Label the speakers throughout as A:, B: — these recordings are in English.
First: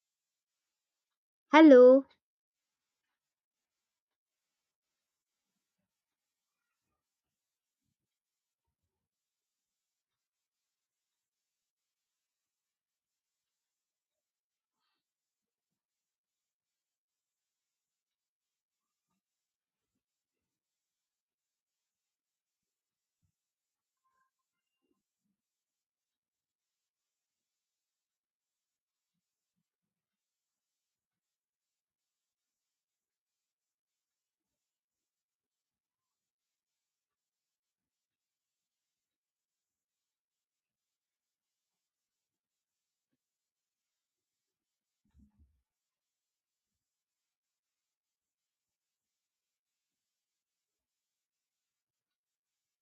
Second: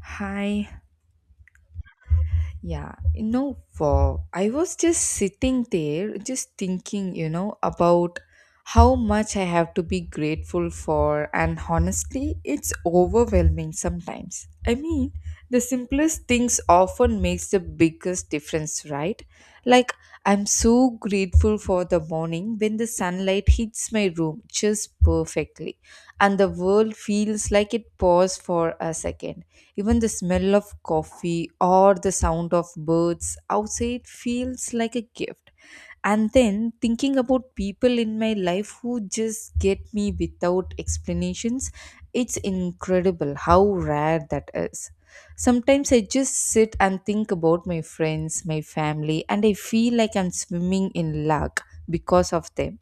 A: Hi.
B: Hello.
A: Yeah. Wow. I was just sitting there, just thinking, about how much I have to be grateful for. And honestly, it's overwhelming sometimes. The simplest things often makes the biggest difference, right? Like, I'm so grateful for the morning when the sunlight hits my room just perfectly and the world feels like it paused for a second. Even the smell of coffee or the sound of birds outside feels like a gift. And then thinking about people in my life who just get me without explanations, it's incredible how rare that is. Sometimes I just sit and think about my friends, my family, and I feel like I'm swimming in luck because of them.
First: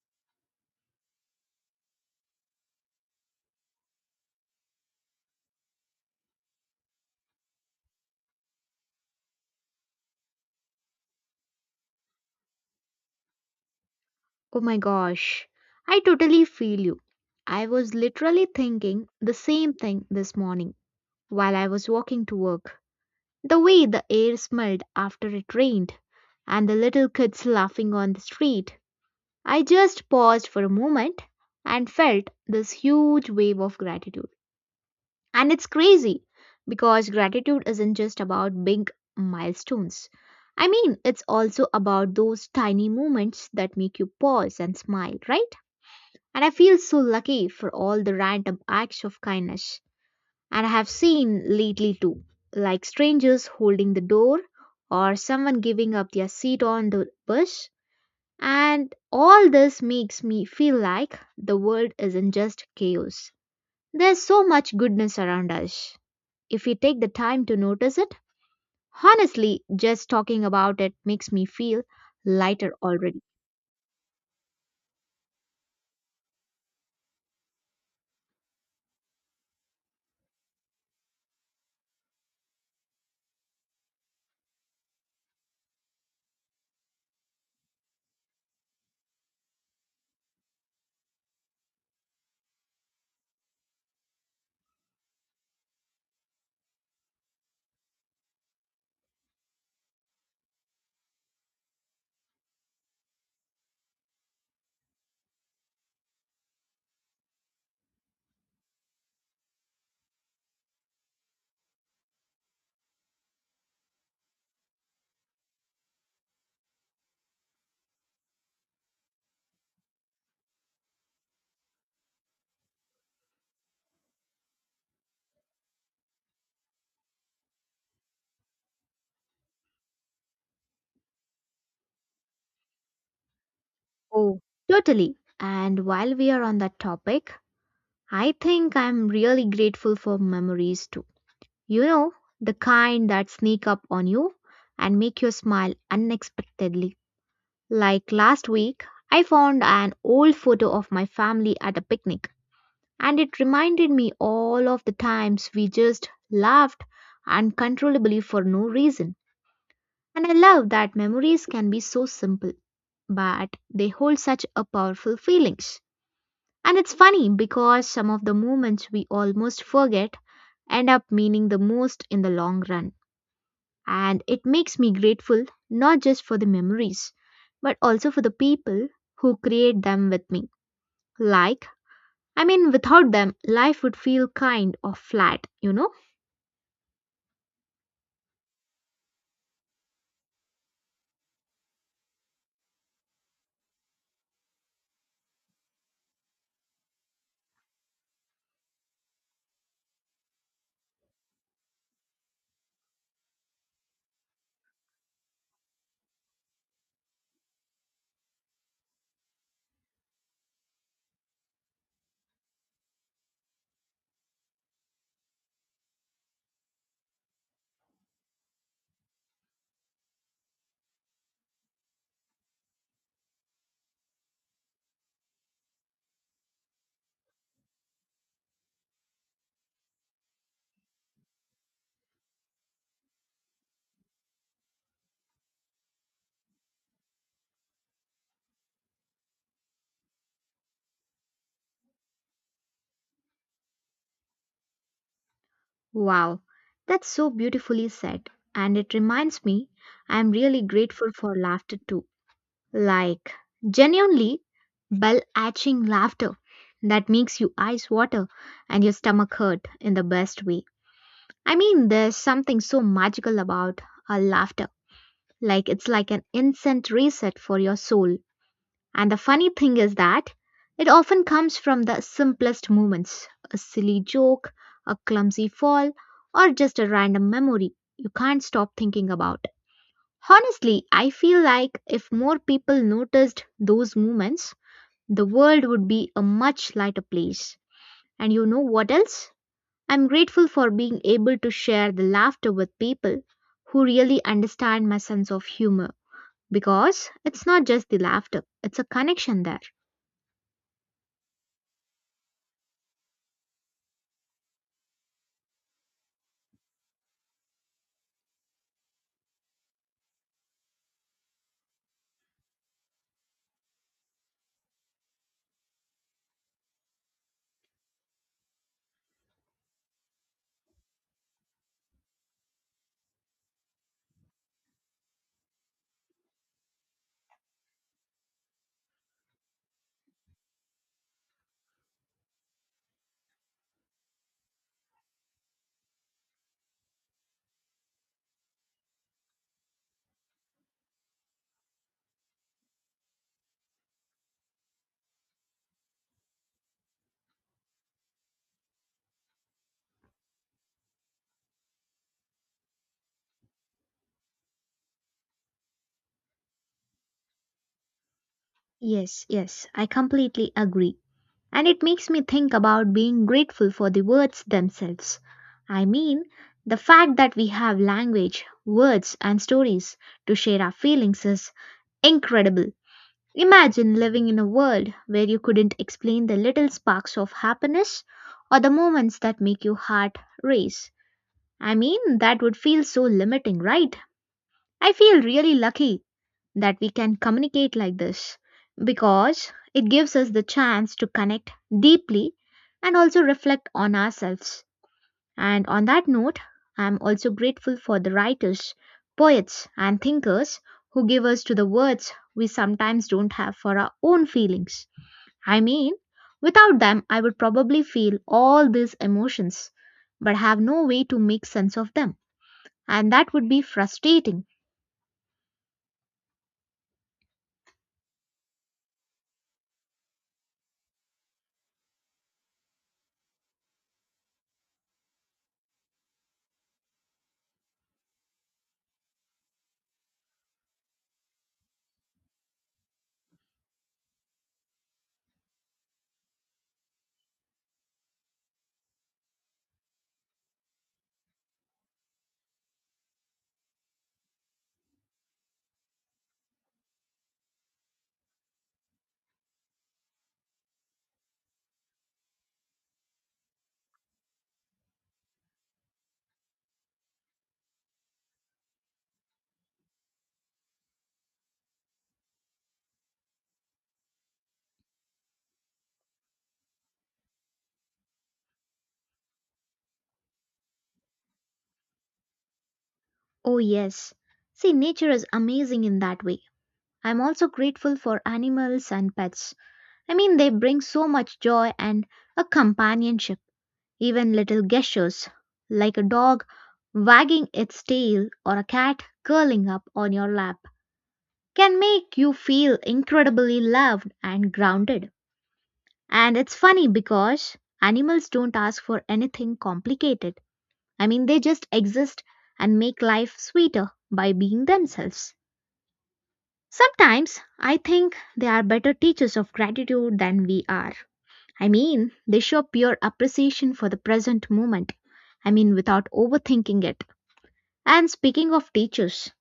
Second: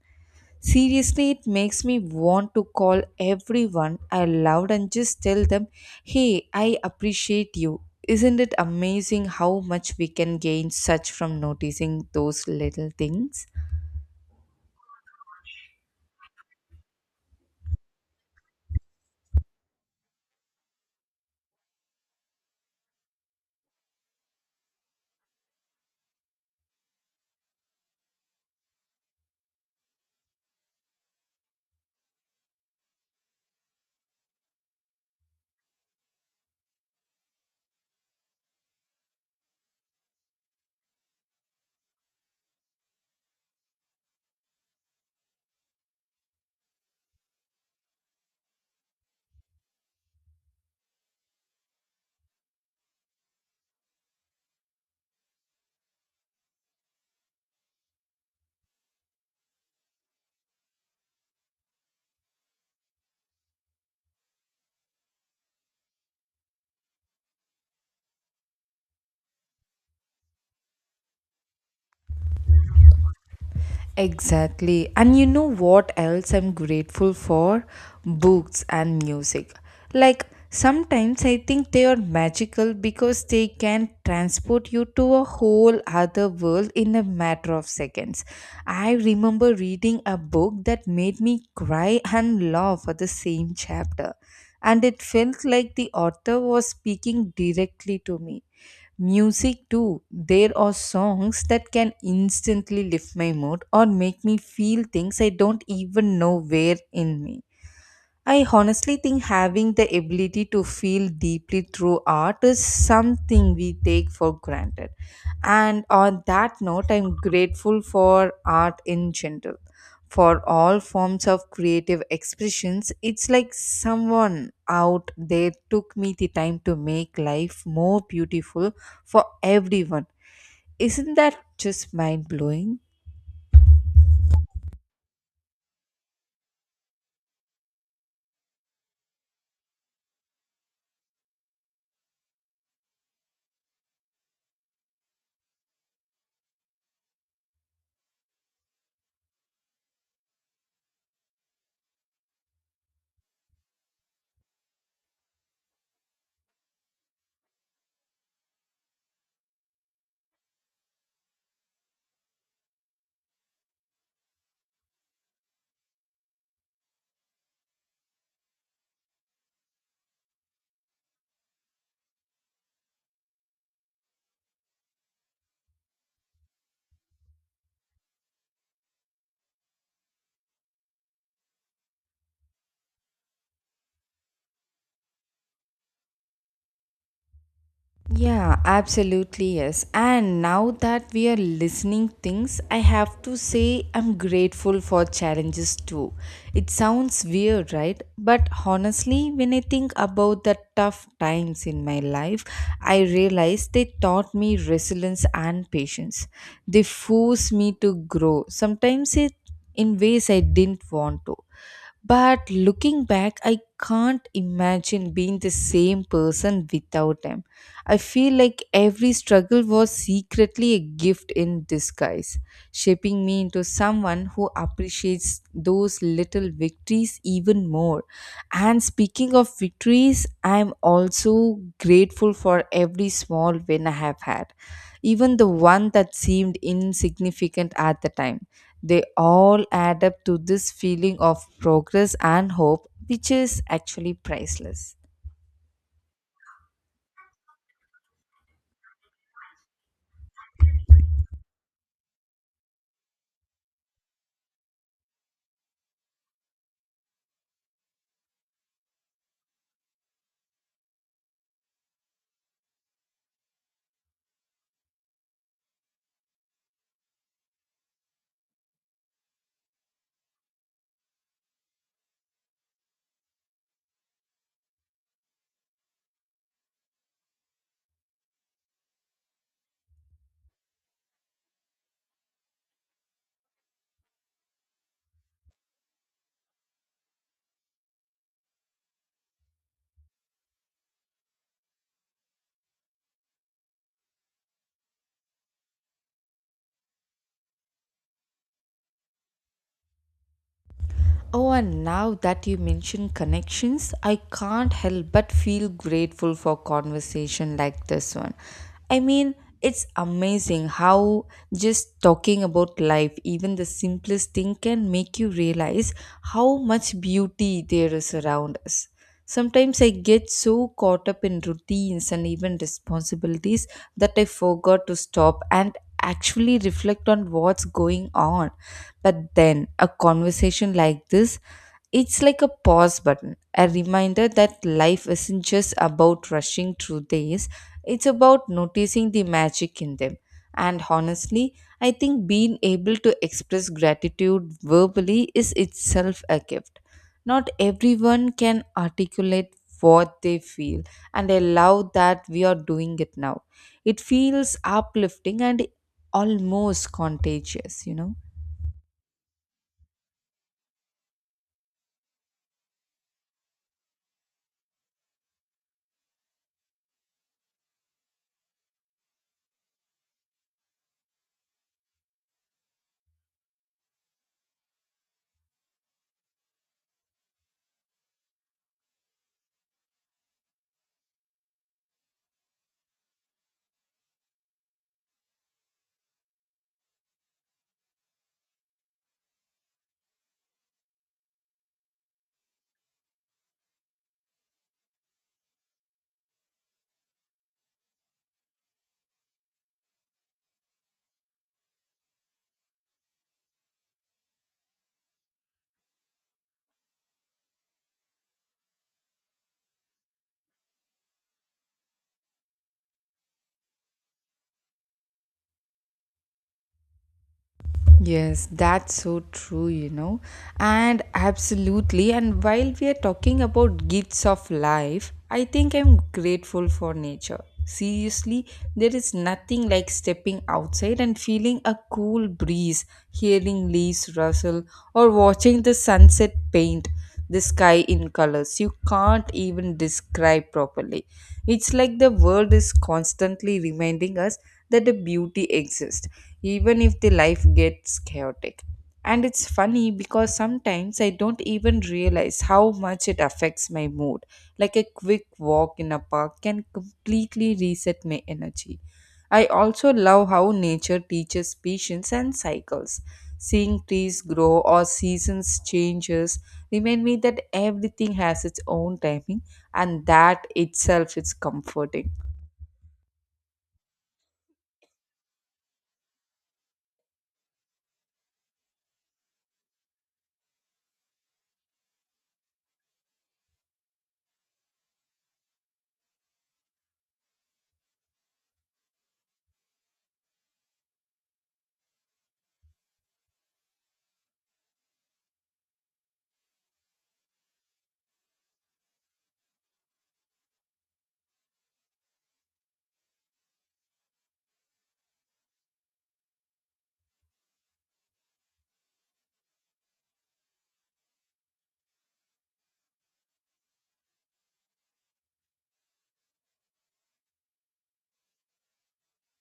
A: Seriously, it makes me want to call everyone I loved and just tell them, hey, I appreciate you. Isn't it amazing how much we can gain such from noticing those little things?
B: Oh my gosh. I totally feel you. I was literally thinking the same thing this morning while I was walking to work. The way the air smelled after it rained and the little kids laughing on the street. I just paused for a moment and felt this huge wave of gratitude. And it's crazy because gratitude isn't just about big milestones. I mean, it's also about those tiny moments that make you pause and smile, right? And I feel so lucky for all the random acts of kindness. And I have seen lately too, like strangers holding the door or someone giving up their seat on the bus. And all this makes me feel like the world isn't just chaos. There's so much goodness around us if we take the time to notice it. Honestly, just talking about it makes me feel lighter already.
A: Exactly. And you know what else I'm grateful for? Books and music. Sometimes I think they are magical because they can transport you to a whole other world in a matter of seconds. I remember reading a book that made me cry and laugh at the same chapter. And it felt like the author was speaking directly to me. Music too. There are songs that can instantly lift my mood or make me feel things I don't even know were in me. I honestly think having the ability to feel deeply through art is something we take for granted. And on that note, I'm grateful for art in general. For all forms of creative expressions, it's like someone out there took me the time to make life more beautiful for everyone. Isn't that just mind blowing?
B: Oh, totally. And while we are on that topic, I think I'm really grateful for memories too. You know, the kind that sneak up on you and make you smile unexpectedly. Like last week, I found an old photo of my family at a picnic, and it reminded me all of the times we just laughed uncontrollably for no reason. And I love that memories can be so simple, but they hold such a powerful feelings. And it's funny because some of the moments we almost forget end up meaning the most in the long run. And it makes me grateful not just for the memories, but also for the people who create them with me. Like, I mean, without them, life would feel kind of flat, you know?
A: Yeah, absolutely yes. And now that we are listening things, I have to say I'm grateful for challenges too. It sounds weird, right? But honestly, when I think about the tough times in my life, I realize they taught me resilience and patience. They forced me to grow. Sometimes it in ways I didn't want to. But looking back, I can't imagine being the same person without them. I feel like every struggle was secretly a gift in disguise, shaping me into someone who appreciates those little victories even more. And speaking of victories, I'm also grateful for every small win I have had, even the one that seemed insignificant at the time. They all add up to this feeling of progress and hope, which is actually priceless.
B: Wow, that's so beautifully said. And it reminds me, I'm really grateful for laughter too. Like, genuinely, bell aching laughter that makes you eyes water and your stomach hurt in the best way. I mean, there's something so magical about a laughter. Like, it's like an instant reset for your soul. And the funny thing is that it often comes from the simplest moments a silly joke, a clumsy fall, or just a random memory you can't stop thinking about. Honestly, I feel like if more people noticed those moments, the world would be a much lighter place. And you know what else? I'm grateful for being able to share the laughter with people who really understand my sense of humor because it's not just the laughter, it's a connection there.
A: Oh, and now that you mention connections, I can't help but feel grateful for conversation like this one. I mean, it's amazing how just talking about life, even the simplest thing, can make you realize how much beauty there is around us. Sometimes I get so caught up in routines and even responsibilities that I forgot to stop and actually reflect on what's going on. But then a conversation like this, it's like a pause button, a reminder that life isn't just about rushing through days, it's about noticing the magic in them. And honestly, I think being able to express gratitude verbally is itself a gift. Not everyone can articulate what they feel, and I love that we are doing it now. It feels uplifting and almost contagious.
B: Yes, yes, I completely agree. And it makes me think about being grateful for the words themselves. I mean, the fact that we have language, words, and stories to share our feelings is incredible. Imagine living in a world where you couldn't explain the little sparks of happiness or the moments that make your heart race. I mean, that would feel so limiting, right? I feel really lucky that we can communicate like this because it gives us the chance to connect deeply and also reflect on ourselves. And on that note, I'm also grateful for the writers, poets, and thinkers who give us to the words we sometimes don't have for our own feelings. I mean, without them, I would probably feel all these emotions but have no way to make sense of them, and that would be frustrating.
A: Yes, that's so true, you know. And absolutely. And while we are talking about gifts of life, I think I'm grateful for nature. Seriously, there is nothing like stepping outside and feeling a cool breeze, hearing leaves rustle, or watching the sunset paint the sky in colors you can't even describe properly. It's like the world is constantly reminding us that the beauty exists even if the life gets chaotic. And it's funny because sometimes I don't even realize how much it affects my mood. Like a quick walk in a park can completely reset my energy. I also love how nature teaches patience and cycles. Seeing trees grow or seasons changes remind me that everything has its own timing, and that itself is comforting.
B: Oh, yes. See, nature is amazing in that way. I'm also grateful for animals and pets. I mean, they bring so much joy and a companionship, even little gestures, like a dog wagging its tail or a cat curling up on your lap, can make you feel incredibly loved and grounded. And it's funny because animals don't ask for anything complicated. I mean, they just exist and make life sweeter by being themselves. Sometimes I think they are better teachers of gratitude than we are. I mean, they show pure appreciation for the present moment. I mean, without overthinking it. And speaking of teachers,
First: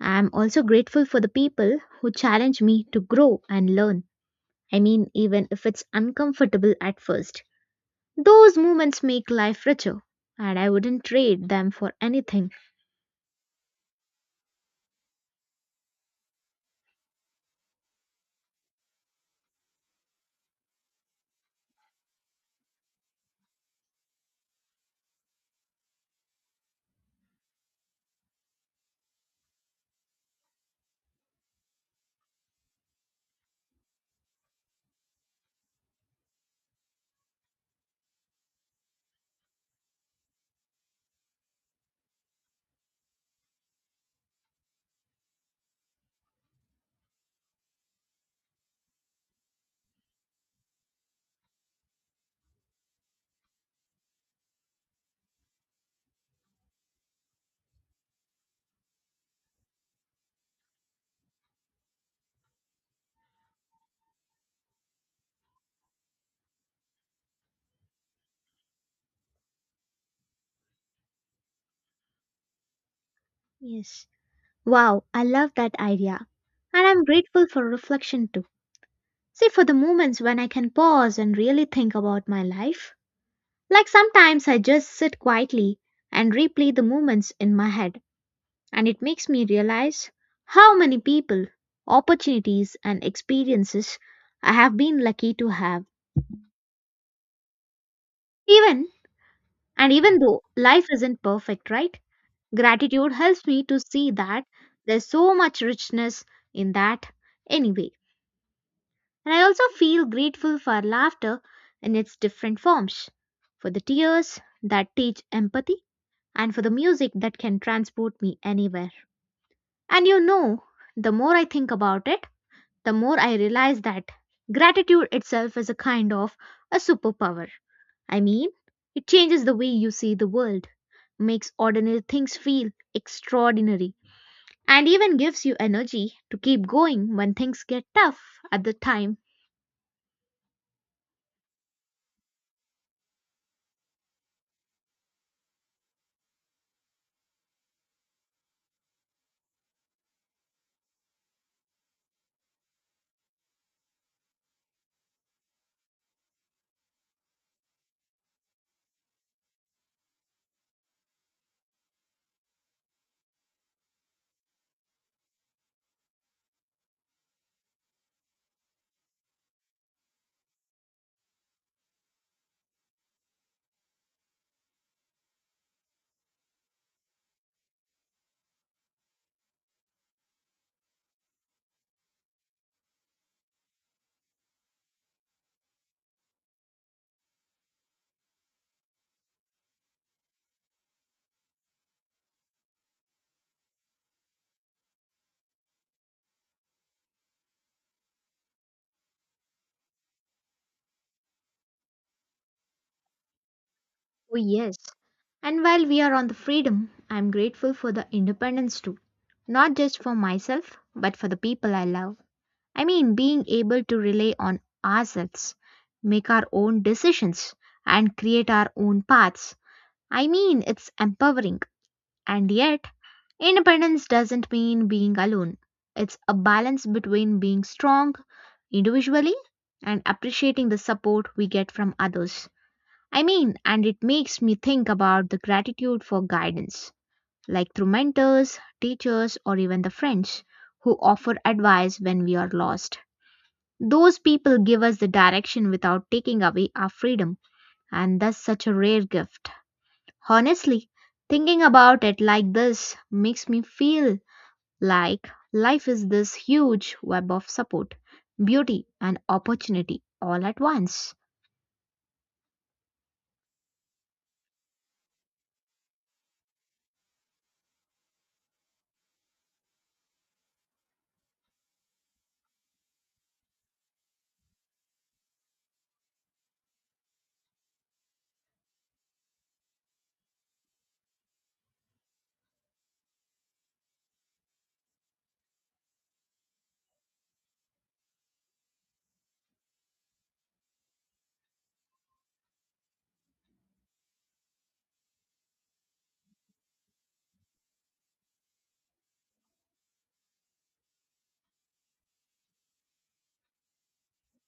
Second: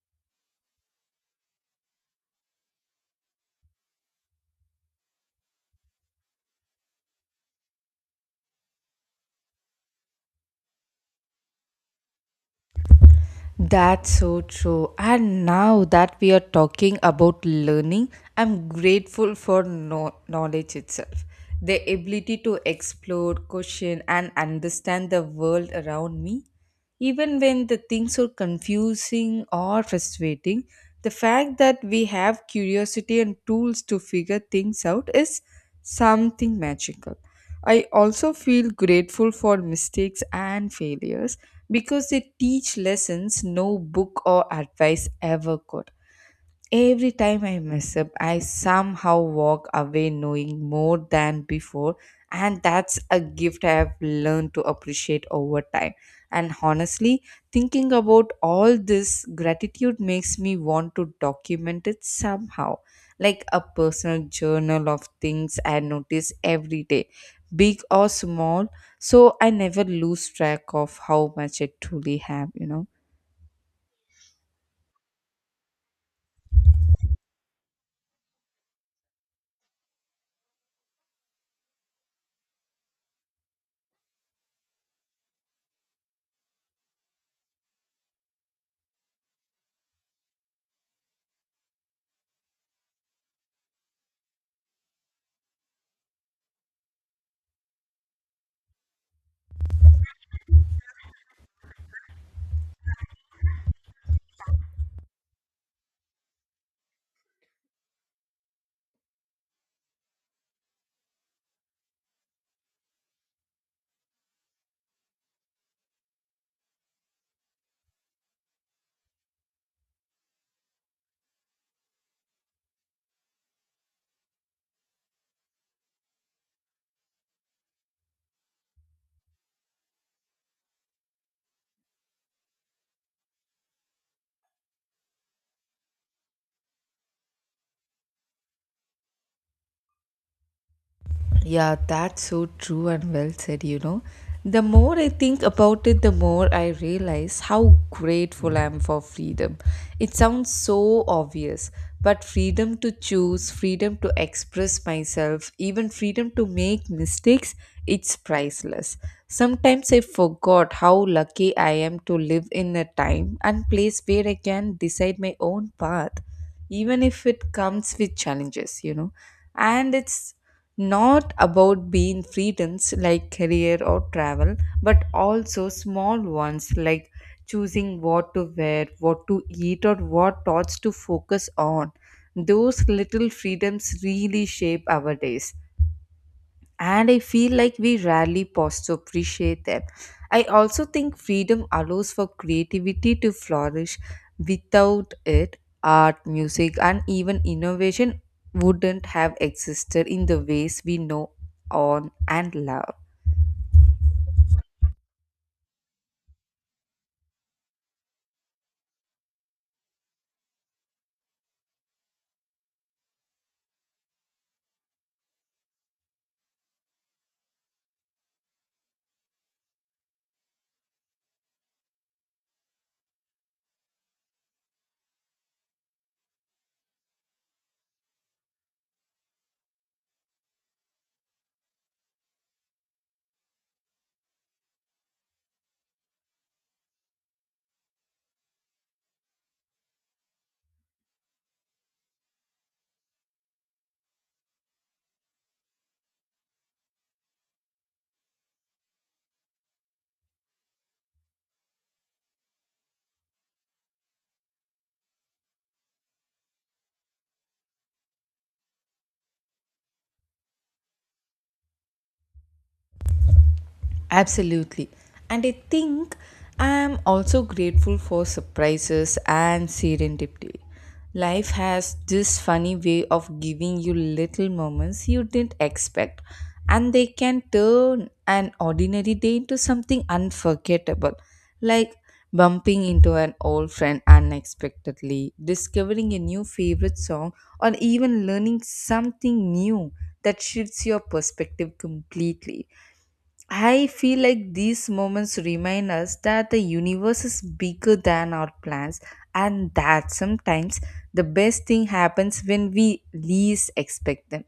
B: I am also grateful for the people who challenge me to grow and learn. I mean, even if it's uncomfortable at first. Those moments make life richer, and I wouldn't trade them for anything.
A: That's so true. And now that we are talking about learning, I'm grateful for knowledge itself. The ability to explore, question, and understand the world around me, even when the things are confusing or frustrating, the fact that we have curiosity and tools to figure things out is something magical. I also feel grateful for mistakes and failures because they teach lessons no book or advice ever could. Every time I mess up, I somehow walk away knowing more than before, and that's a gift I have learned to appreciate over time. And honestly, thinking about all this gratitude makes me want to document it somehow, like a personal journal of things I notice every day, big or small, so I never lose track of how much I truly have, you know.
B: Yes. Wow, I love that idea. And I'm grateful for reflection too. See, for the moments when I can pause and really think about my life, like sometimes I just sit quietly and replay the moments in my head, and it makes me realize how many people, opportunities, and experiences I have been lucky to have. Even and even though life isn't perfect, right? Gratitude helps me to see that there's so much richness in that anyway. And I also feel grateful for laughter in its different forms, for the tears that teach empathy, and for the music that can transport me anywhere. And you know, the more I think about it, the more I realize that gratitude itself is a kind of a superpower. I mean, it changes the way you see the world, makes ordinary things feel extraordinary, and even gives you energy to keep going when things get tough at the time.
A: Yeah, that's so true and well said, you know. The more I think about it, the more I realize how grateful I am for freedom. It sounds so obvious, but freedom to choose, freedom to express myself, even freedom to make mistakes, it's priceless. Sometimes I forgot how lucky I am to live in a time and place where I can decide my own path, even if it comes with challenges, you know. And it's not about being freedoms like career or travel, but also small ones like choosing what to wear, what to eat, or what thoughts to focus on. Those little freedoms really shape our days, and I feel like we rarely pause to appreciate them. I also think freedom allows for creativity to flourish. Without it, art, music, and even innovation wouldn't have existed in the ways we know on and love.
B: Oh, yes. And while we are on the freedom, I am grateful for the independence too. Not just for myself, but for the people I love. I mean, being able to rely on ourselves, make our own decisions, and create our own paths. I mean, it's empowering. And yet, independence doesn't mean being alone. It's a balance between being strong individually and appreciating the support we get from others. I mean, and it makes me think about the gratitude for guidance, like through mentors, teachers, or even the friends who offer advice when we are lost. Those people give us the direction without taking away our freedom, and that's such a rare gift. Honestly, thinking about it like this makes me feel like life is this huge web of support, beauty, and opportunity all at once.
A: Absolutely. And I think I am also grateful for surprises and serendipity. Life has this funny way of giving you little moments you didn't expect, and they can turn an ordinary day into something unforgettable, like bumping into an old friend unexpectedly, discovering a new favorite song, or even learning something new that shifts your perspective completely. I feel like these moments remind us that the universe is bigger than our plans, and that sometimes the best thing happens when we least expect them.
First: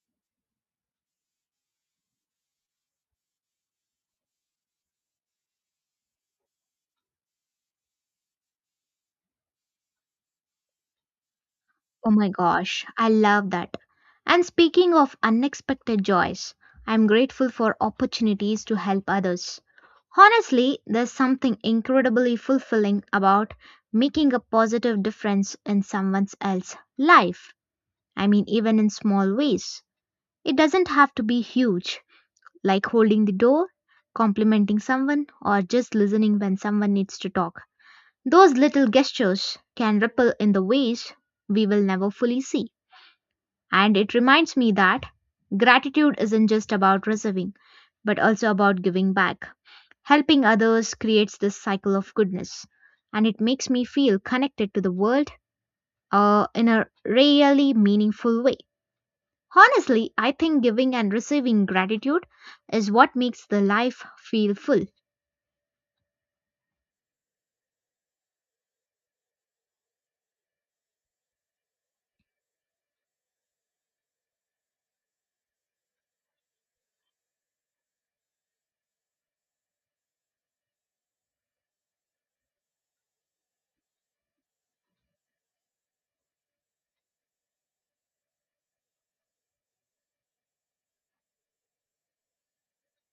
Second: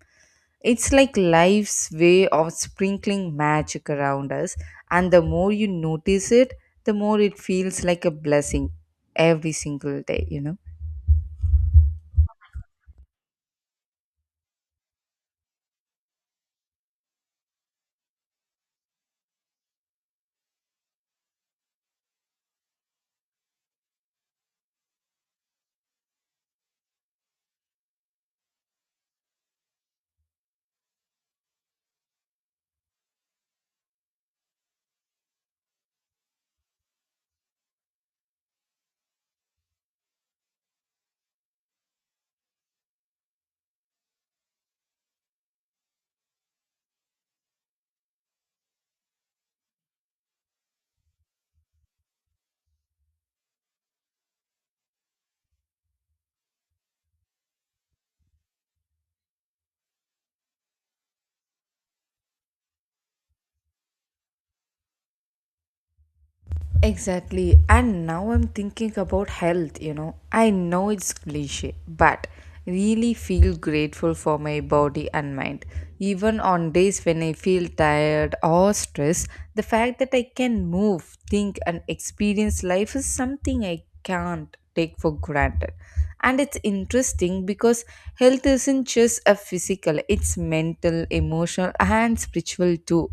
A: It's like life's way of sprinkling magic around us, and the more you notice it, the more it feels like a blessing every single day, you know.
B: Oh my gosh, I love that. And speaking of unexpected joys, I'm grateful for opportunities to help others. Honestly, there's something incredibly fulfilling about making a positive difference in someone else's life. I mean, even in small ways. It doesn't have to be huge, like holding the door, complimenting someone, or just listening when someone needs to talk. Those little gestures can ripple in the ways we will never fully see. And it reminds me that gratitude isn't just about receiving, but also about giving back. Helping others creates this cycle of goodness, and it makes me feel connected to the world in a really meaningful way. Honestly, I think giving and receiving gratitude is what makes the life feel full.
A: Exactly. And now I'm thinking about health, you know. I know it's cliche, but really feel grateful for my body and mind. Even on days when I feel tired or stressed, the fact that I can move, think, and experience life is something I can't take for granted. And it's interesting because health isn't just a physical, it's mental, emotional, and spiritual too.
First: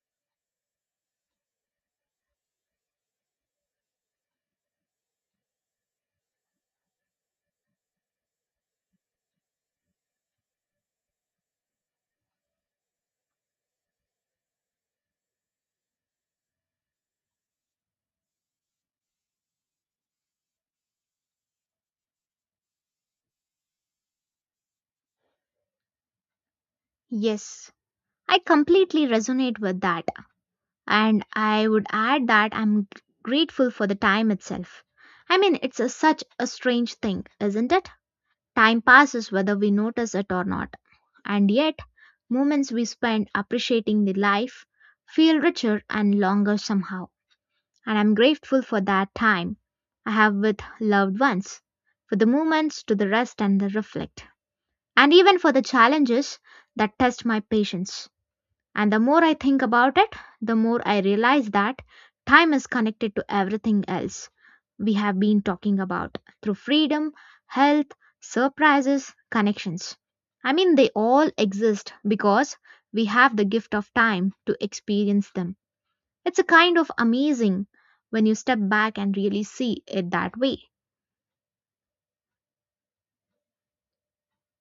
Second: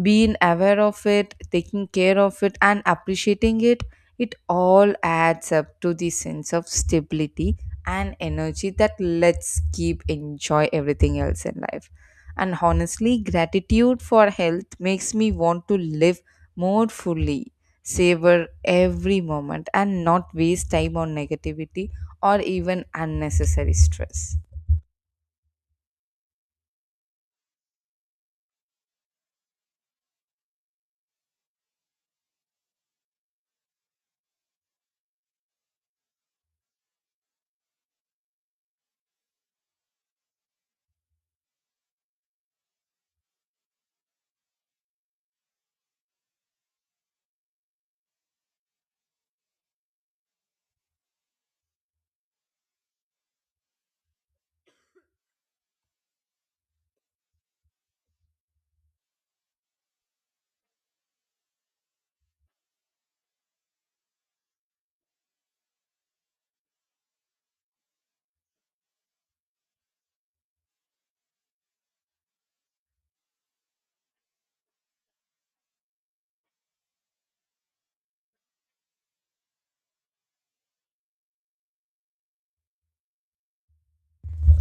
A: Being aware of it, taking care of it, and appreciating it, it all adds up to the sense of stability and energy that lets keep enjoy everything else in life. And honestly, gratitude for health makes me want to live more fully, savor every moment, and not waste time on negativity or even unnecessary stress.
B: Yes, I completely resonate with that. And I would add that grateful for the time itself. I mean, such a strange thing, isn't it? Time passes whether we notice it or not. And yet, moments we spend appreciating the life feel richer and longer somehow. And I'm grateful for that time I have with loved ones, for the moments to the rest and the reflect, and even for the challenges that test my patience. And the more I think about it, the more I realize that time is connected to everything else we have been talking about through freedom, health, surprises, connections. I mean, they all exist because we have the gift of time to experience them. It's a kind of amazing when you step back and really see it that way.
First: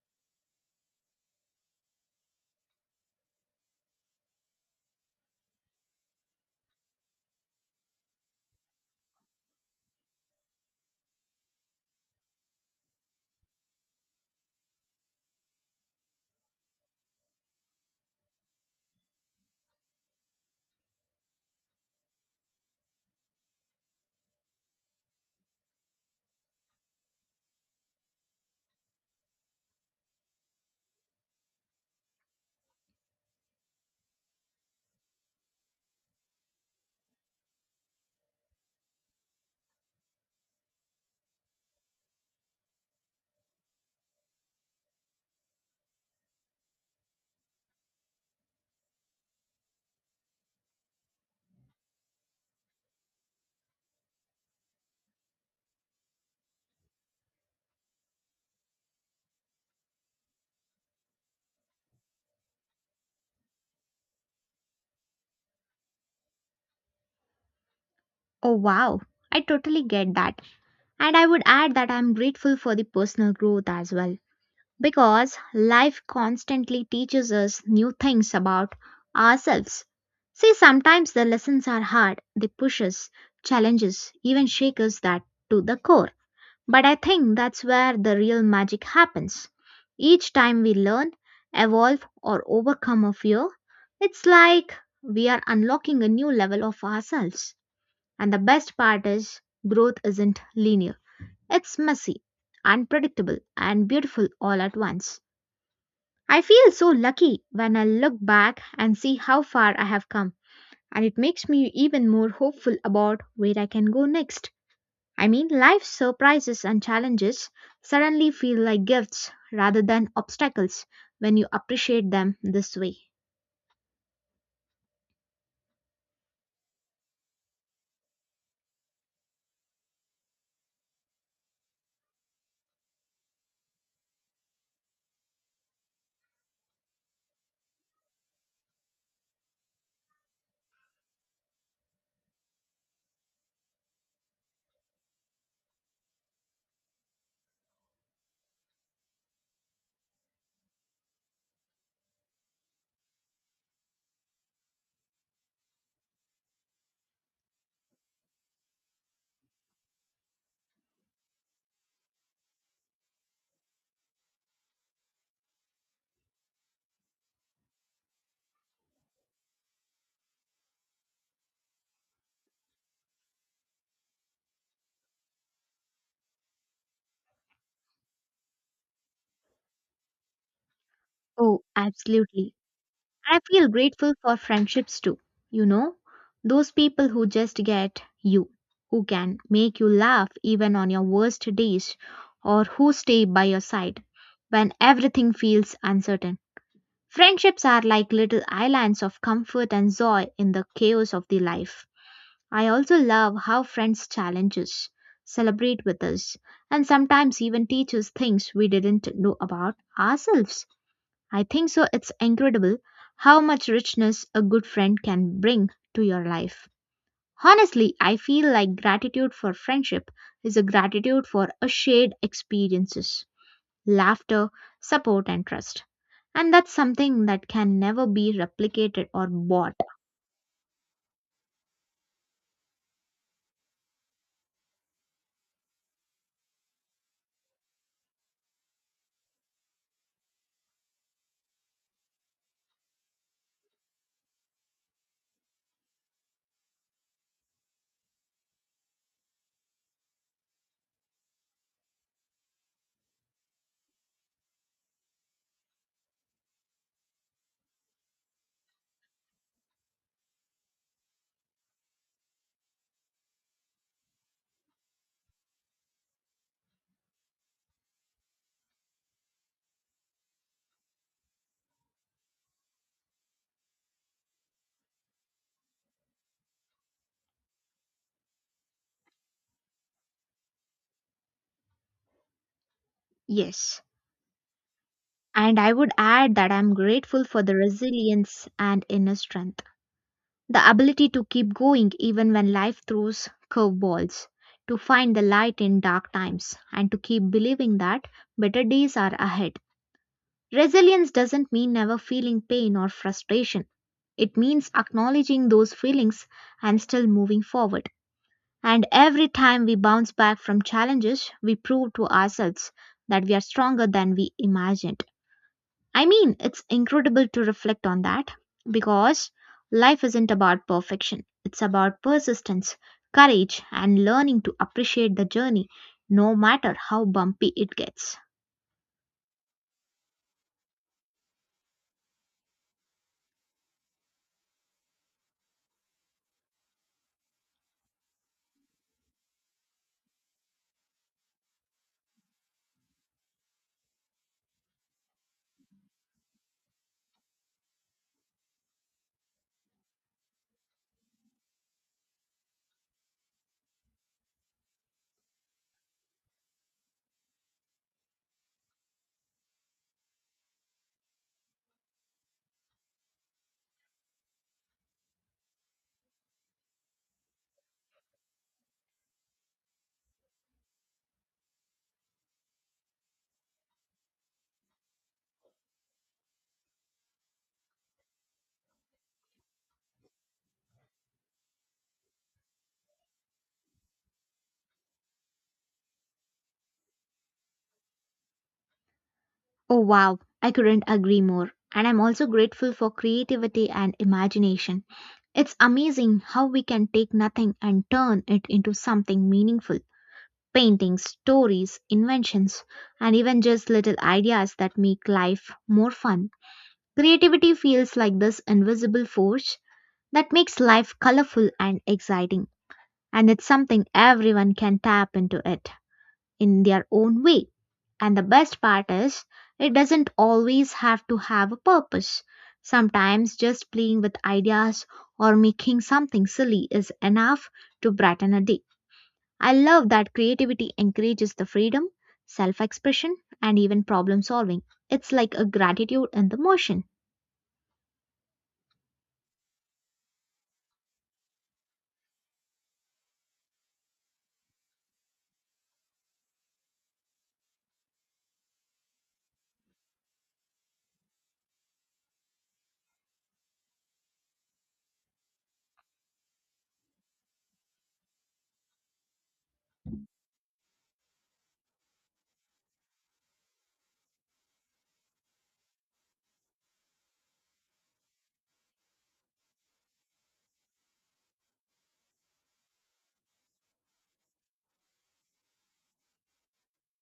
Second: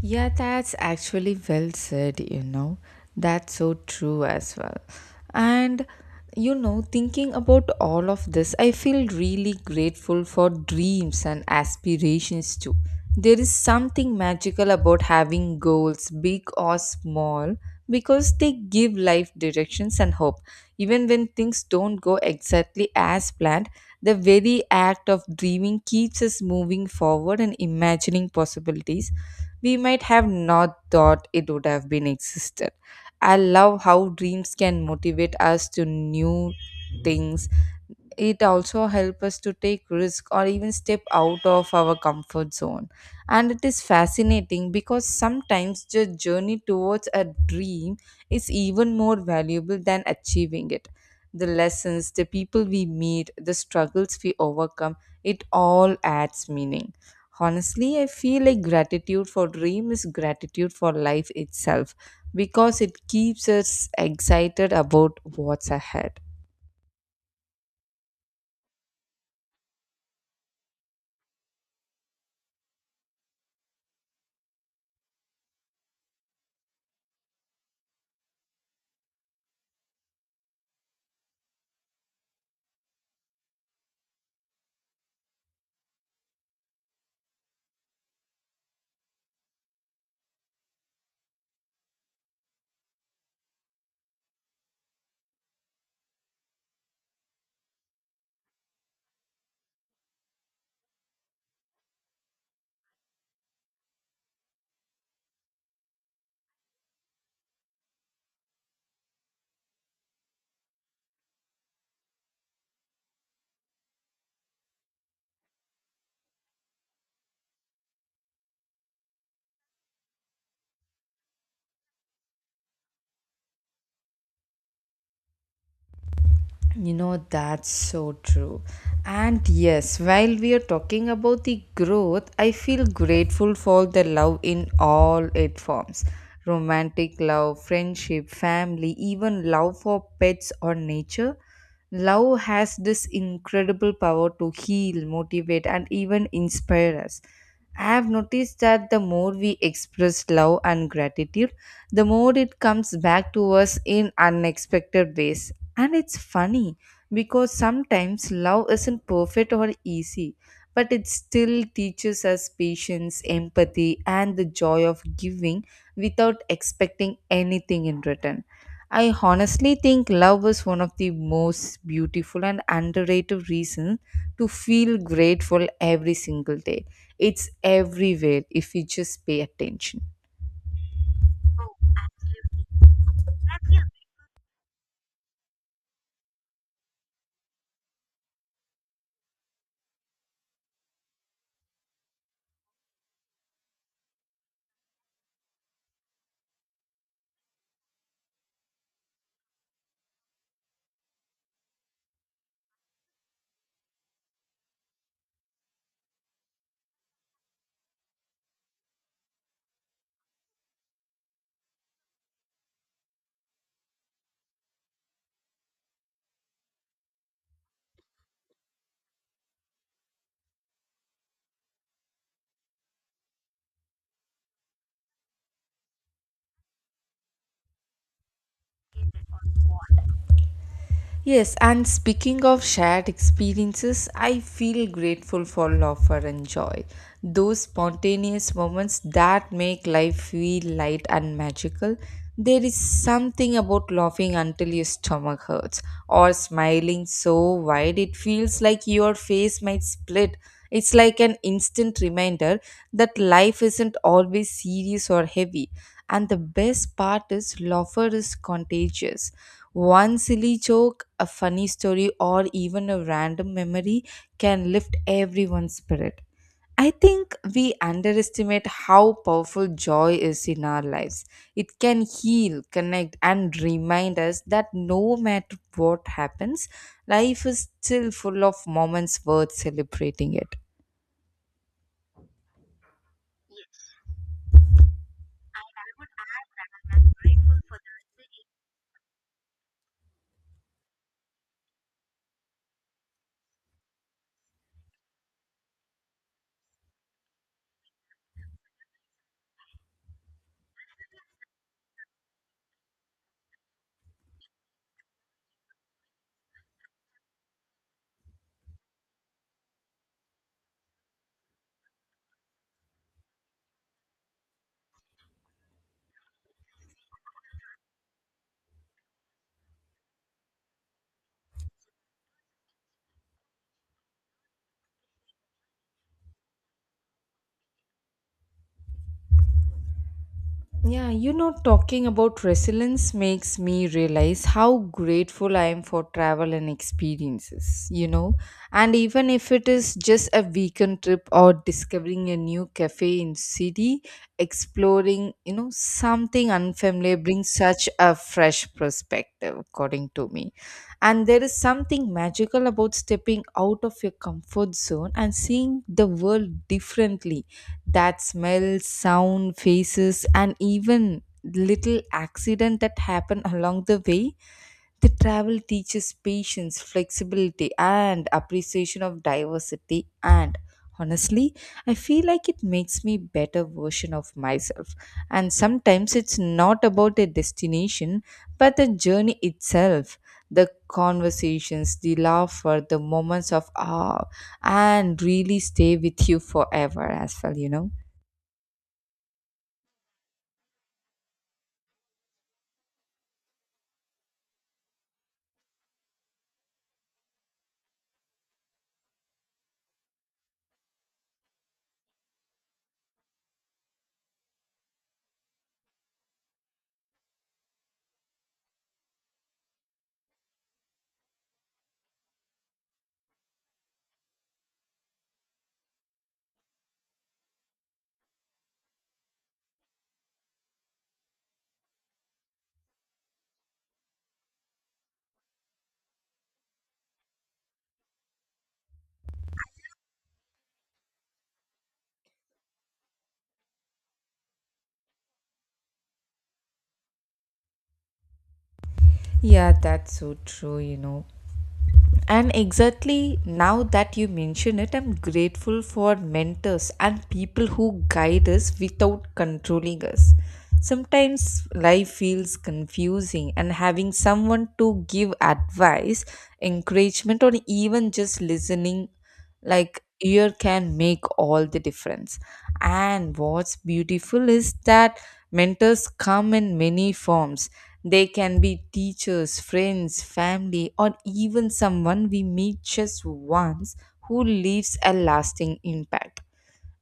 A: Yeah, that's actually well said, you know. That's so true as well. And, you know, thinking about all of this, I feel really grateful for dreams and aspirations too. There is something magical about having goals, big or small, because they give life directions and hope. Even when things don't go exactly as planned, the very act of dreaming keeps us moving forward and imagining possibilities we might have not thought it would have been existed. I love how dreams can motivate us to new things. It also helps us to take risk or even step out of our comfort zone. And it is fascinating because sometimes the journey towards a dream is even more valuable than achieving it. The lessons, the people we meet, the struggles we overcome, it all adds meaning. Honestly, I feel like gratitude for dream is gratitude for life itself, because it keeps us excited about what's ahead.
B: Oh, wow, I totally get that. And I would add that I'm grateful for the personal growth as well because life constantly teaches us new things about ourselves. See, sometimes the lessons are hard, they push us, challenge us, even shake us that to the core. But I think that's where the real magic happens. Each time we learn, evolve, or overcome a fear, it's like we are unlocking a new level of ourselves. And the best part is, growth isn't linear, it's messy, unpredictable, and beautiful all at once. I feel so lucky when I look back and see how far I have come, and it makes me even more hopeful about where I can go next. I mean, life's surprises and challenges suddenly feel like gifts rather than obstacles when you appreciate them this way.
A: You know, that's so true. And yes, while we are talking about the growth, I feel grateful for the love in all its forms, romantic love, friendship, family, even love for pets or nature. Love has this incredible power to heal, motivate, and even inspire us. I have noticed that the more we express love and gratitude, the more it comes back to us in unexpected ways. And it's funny because sometimes love isn't perfect or easy, but it still teaches us patience, empathy, and the joy of giving without expecting anything in return. I honestly think love is one of the most beautiful and underrated reasons to feel grateful every single day. It's everywhere if we just pay attention.
B: Oh, absolutely. I feel grateful for friendships too. You know, those people who just get you, who can make you laugh even on your worst days, or who stay by your side when everything feels uncertain. Friendships are like little islands of comfort and joy in the chaos of the life. I also love how friends challenge us, celebrate with us, and sometimes even teach us things we didn't know about ourselves. I think so. It's incredible how much richness a good friend can bring to your life. Honestly, I feel like gratitude for friendship is a gratitude for a shared experiences, laughter, support and trust. And that's something that can never be replicated or bought.
A: Yes, and speaking of shared experiences, I feel grateful for laughter and joy. Those spontaneous moments that make life feel light and magical. There is something about laughing until your stomach hurts, or smiling so wide it feels like your face might split. It's like an instant reminder that life isn't always serious or heavy. And the best part is, laughter is contagious, one silly joke, a funny story, or even a random memory can lift everyone's spirit. I think we underestimate how powerful joy is in our lives. It can heal, connect, and remind us that no matter what happens, life is still full of moments worth celebrating it.
B: Yes. And I would add that I'm grateful for the resilience and inner strength. The ability to keep going even when life throws curveballs, to find the light in dark times, and to keep believing that better days are ahead. Resilience doesn't mean never feeling pain or frustration. It means acknowledging those feelings and still moving forward. And every time we bounce back from challenges, we prove to ourselves that we are stronger than we imagined. I mean, it's incredible to reflect on that because life isn't about perfection. It's about persistence, courage, and learning to appreciate the journey no matter how bumpy it gets.
A: Yeah, talking about resilience makes me realize how grateful I am for travel and experiences. And even if it is just a weekend trip or discovering a new cafe in city, exploring, something unfamiliar brings such a fresh perspective, according to me. And there is something magical about stepping out of your comfort zone and seeing the world differently. That smell, sound, faces, and even little accident that happen along the way, the travel teaches patience, flexibility, and appreciation of diversity. And honestly, I feel like it makes me better version of myself. And sometimes it's not about a destination, but the journey itself. The conversations, the laughter, the moments of awe, and really stay with you forever as well.
B: Oh, wow, I couldn't agree more. And I'm also grateful for creativity and imagination. It's amazing how we can take nothing and turn it into something meaningful. Paintings, stories, inventions, and even just little ideas that make life more fun. Creativity feels like this invisible force that makes life colorful and exciting, and it's something everyone can tap into it in their own way. And the best part is, it doesn't always have to have a purpose. Sometimes just playing with ideas or making something silly is enough to brighten a day. I love that creativity encourages the freedom, self expression, and even problem solving. It's like a gratitude in the motion.
A: Yeah, that's so true. And exactly now that you mention it, I'm grateful for mentors and people who guide us without controlling us. Sometimes life feels confusing, and having someone to give advice, encouragement, or even just listening like ear can make all the difference. And what's beautiful is that mentors come in many forms, they can be teachers, friends, family, or even someone we meet just once who leaves a lasting impact.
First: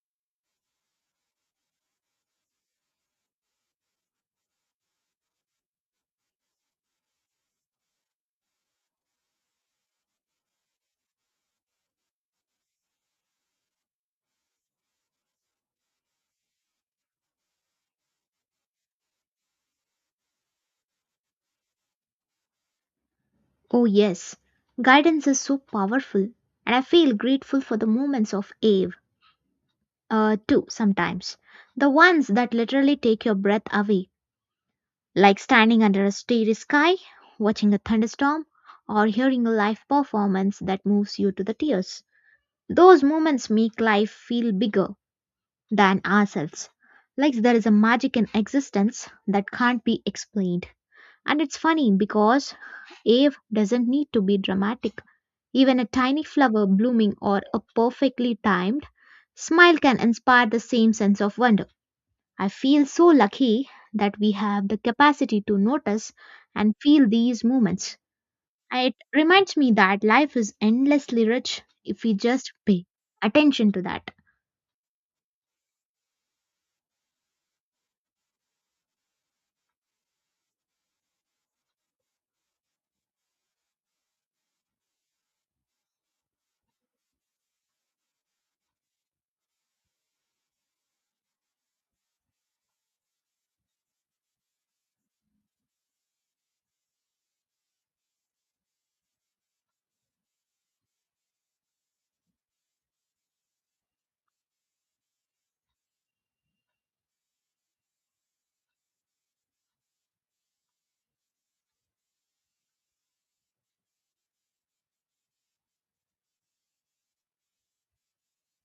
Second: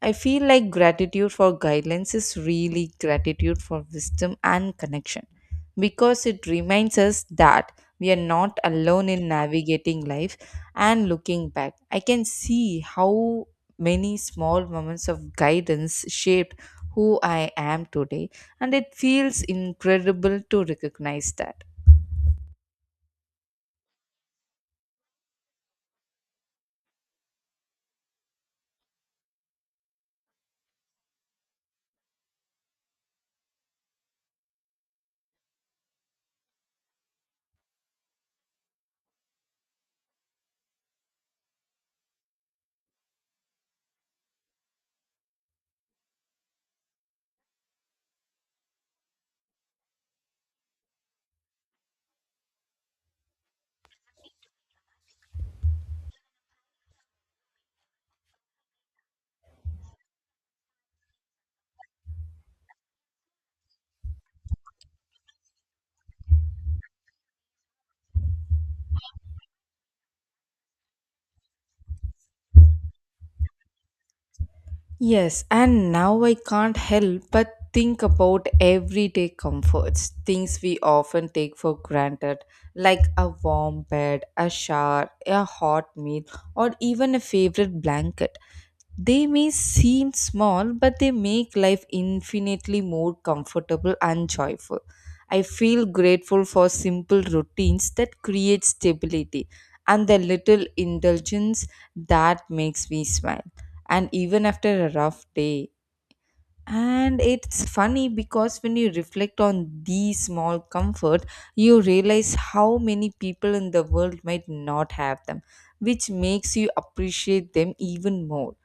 A: I feel like gratitude for guidelines is really gratitude for wisdom and connection because it reminds us that we are not alone in navigating life. And looking back, I can see how many small moments of guidance shaped who I am today, and it feels incredible to recognize that.
B: Oh, yes, guidance is so powerful, and I feel grateful for the moments of Ave, too, sometimes. The ones that literally take your breath away, like standing under a starry sky, watching a thunderstorm, or hearing a live performance that moves you to the tears. Those moments make life feel bigger than ourselves. Like there is a magic in existence that can't be explained. And it's funny because Ave doesn't need to be dramatic. Even a tiny flower blooming or a perfectly timed smile can inspire the same sense of wonder. I feel so lucky that we have the capacity to notice and feel these moments. It reminds me that life is endlessly rich if we just pay attention to that.
A: Yes, and now I can't help but think about everyday comforts, things we often take for granted, like a warm bed, a shower, a hot meal, or even a favorite blanket. They may seem small, but they make life infinitely more comfortable and joyful. I feel grateful for simple routines that create stability and the little indulgence that makes me smile and even after a rough day. And it's funny because when you reflect on these small comfort, you realize how many people in the world might not have them, which makes you appreciate them even more.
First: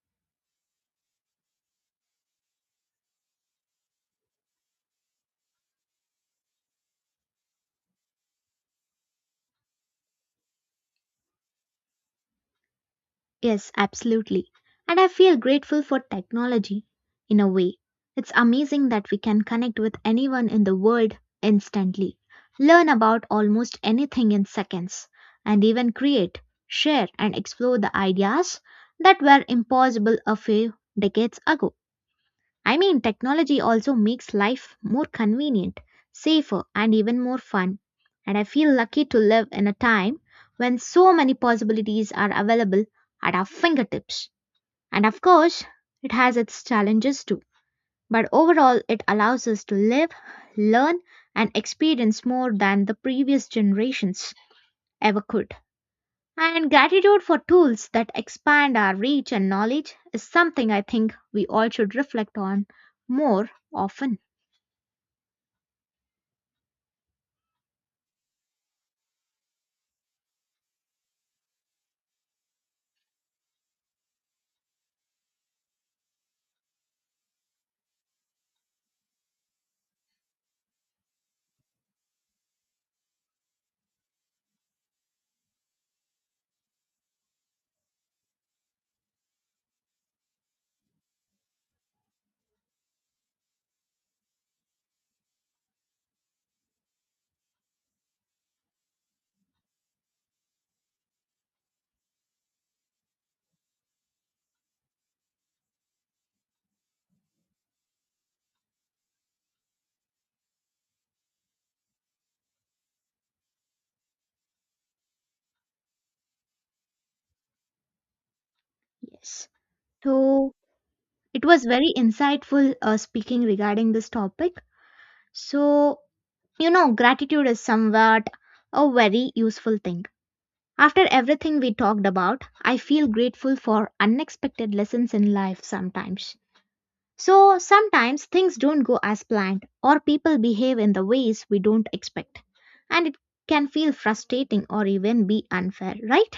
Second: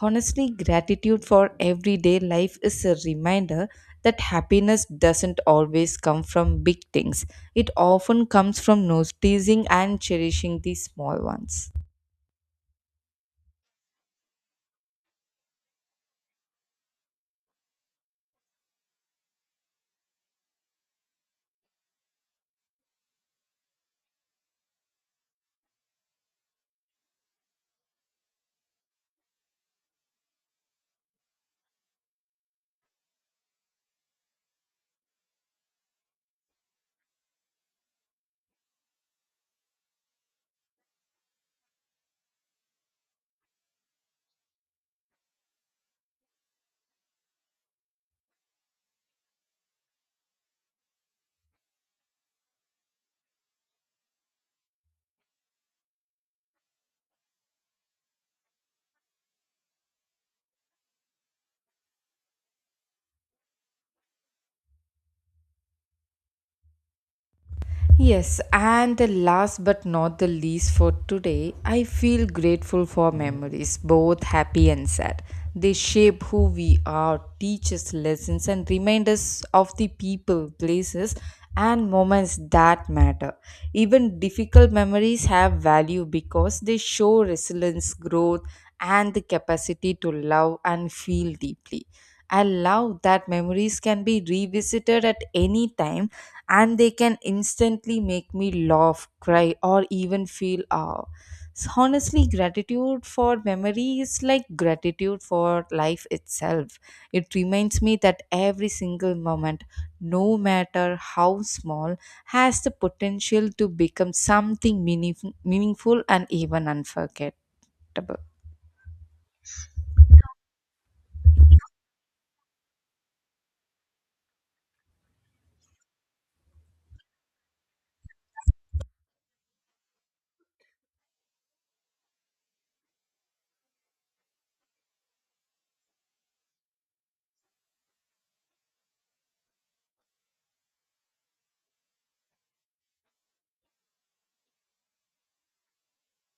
A: Honestly, gratitude for everyday life is a reminder that happiness doesn't always come from big things. It often comes from noticing and cherishing the small ones.
B: Yes, absolutely. And I feel grateful for technology in a way. It's amazing that we can connect with anyone in the world instantly, learn about almost anything in seconds, and even create, share, and explore the ideas that were impossible a few decades ago. I mean, technology also makes life more convenient, safer, and even more fun. And I feel lucky to live in a time when so many possibilities are available at our fingertips. And of course, it has its challenges too. But overall, it allows us to live, learn, and experience more than the previous generations ever could. And gratitude for tools that expand our reach and knowledge is something I think we all should reflect on more often.
A: Yes, and the last but not the least for today, I feel grateful for memories, both happy and sad. They shape who we are, teach us lessons, and remind us of the people, places, and moments that matter. Even difficult memories have value because they show resilience, growth, and the capacity to love and feel deeply. I love that memories can be revisited at any time and they can instantly make me laugh, cry, or even feel awe. So honestly, gratitude for memory is like gratitude for life itself. It reminds me that every single moment, no matter how small, has the potential to become something meaningful and even unforgettable.
B: Yes. So it was very insightful speaking regarding this topic. So, you know, gratitude is somewhat a very useful thing. After everything we talked about, I feel grateful for unexpected lessons in life sometimes. So, sometimes things don't go as planned, or people behave in the ways we don't expect. And it can feel frustrating or even be unfair, right?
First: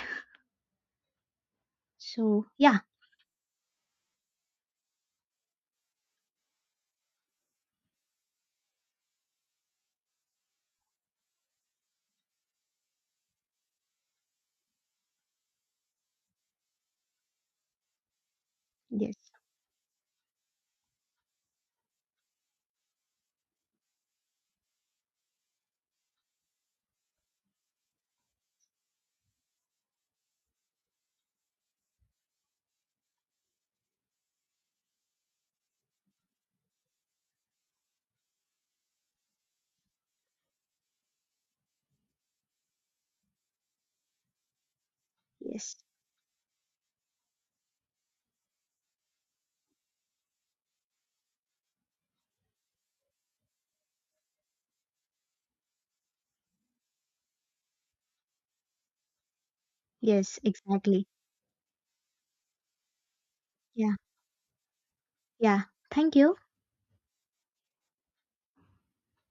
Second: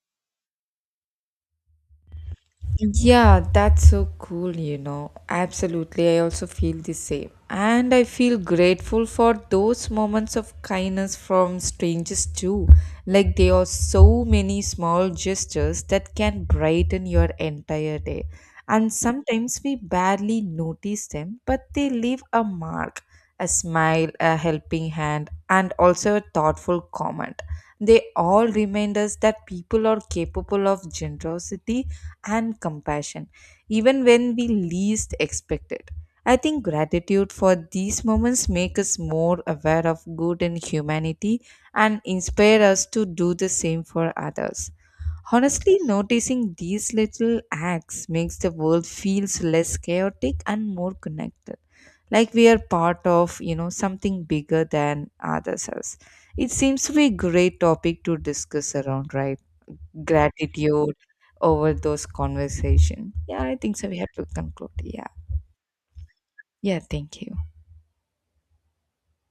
B: So, yeah,
A: Yeah, that's so cool, you know. Absolutely. I also feel the same. And I feel grateful for those moments of kindness from strangers too. Like there are so many small gestures that can brighten your entire day. And
B: yes,
A: sometimes we barely notice them, but they leave a mark, a smile, a helping hand, and also a thoughtful comment. They all remind us that people are capable of generosity and compassion, even when we least expect it. I think gratitude for these moments make us more aware of good in humanity and inspire us to do the same for others.
B: yes,
A: Honestly, noticing these little acts makes the world feels less chaotic and more connected. Like we are part of, something bigger than ourselves. It seems to be a great topic to discuss around, right?
B: yes,
A: Gratitude
B: exactly.
A: over those conversation. Yeah, I think so.
B: Yeah.
A: We have to conclude. Yeah.
B: Yeah, thank you.
A: Yeah, thank you.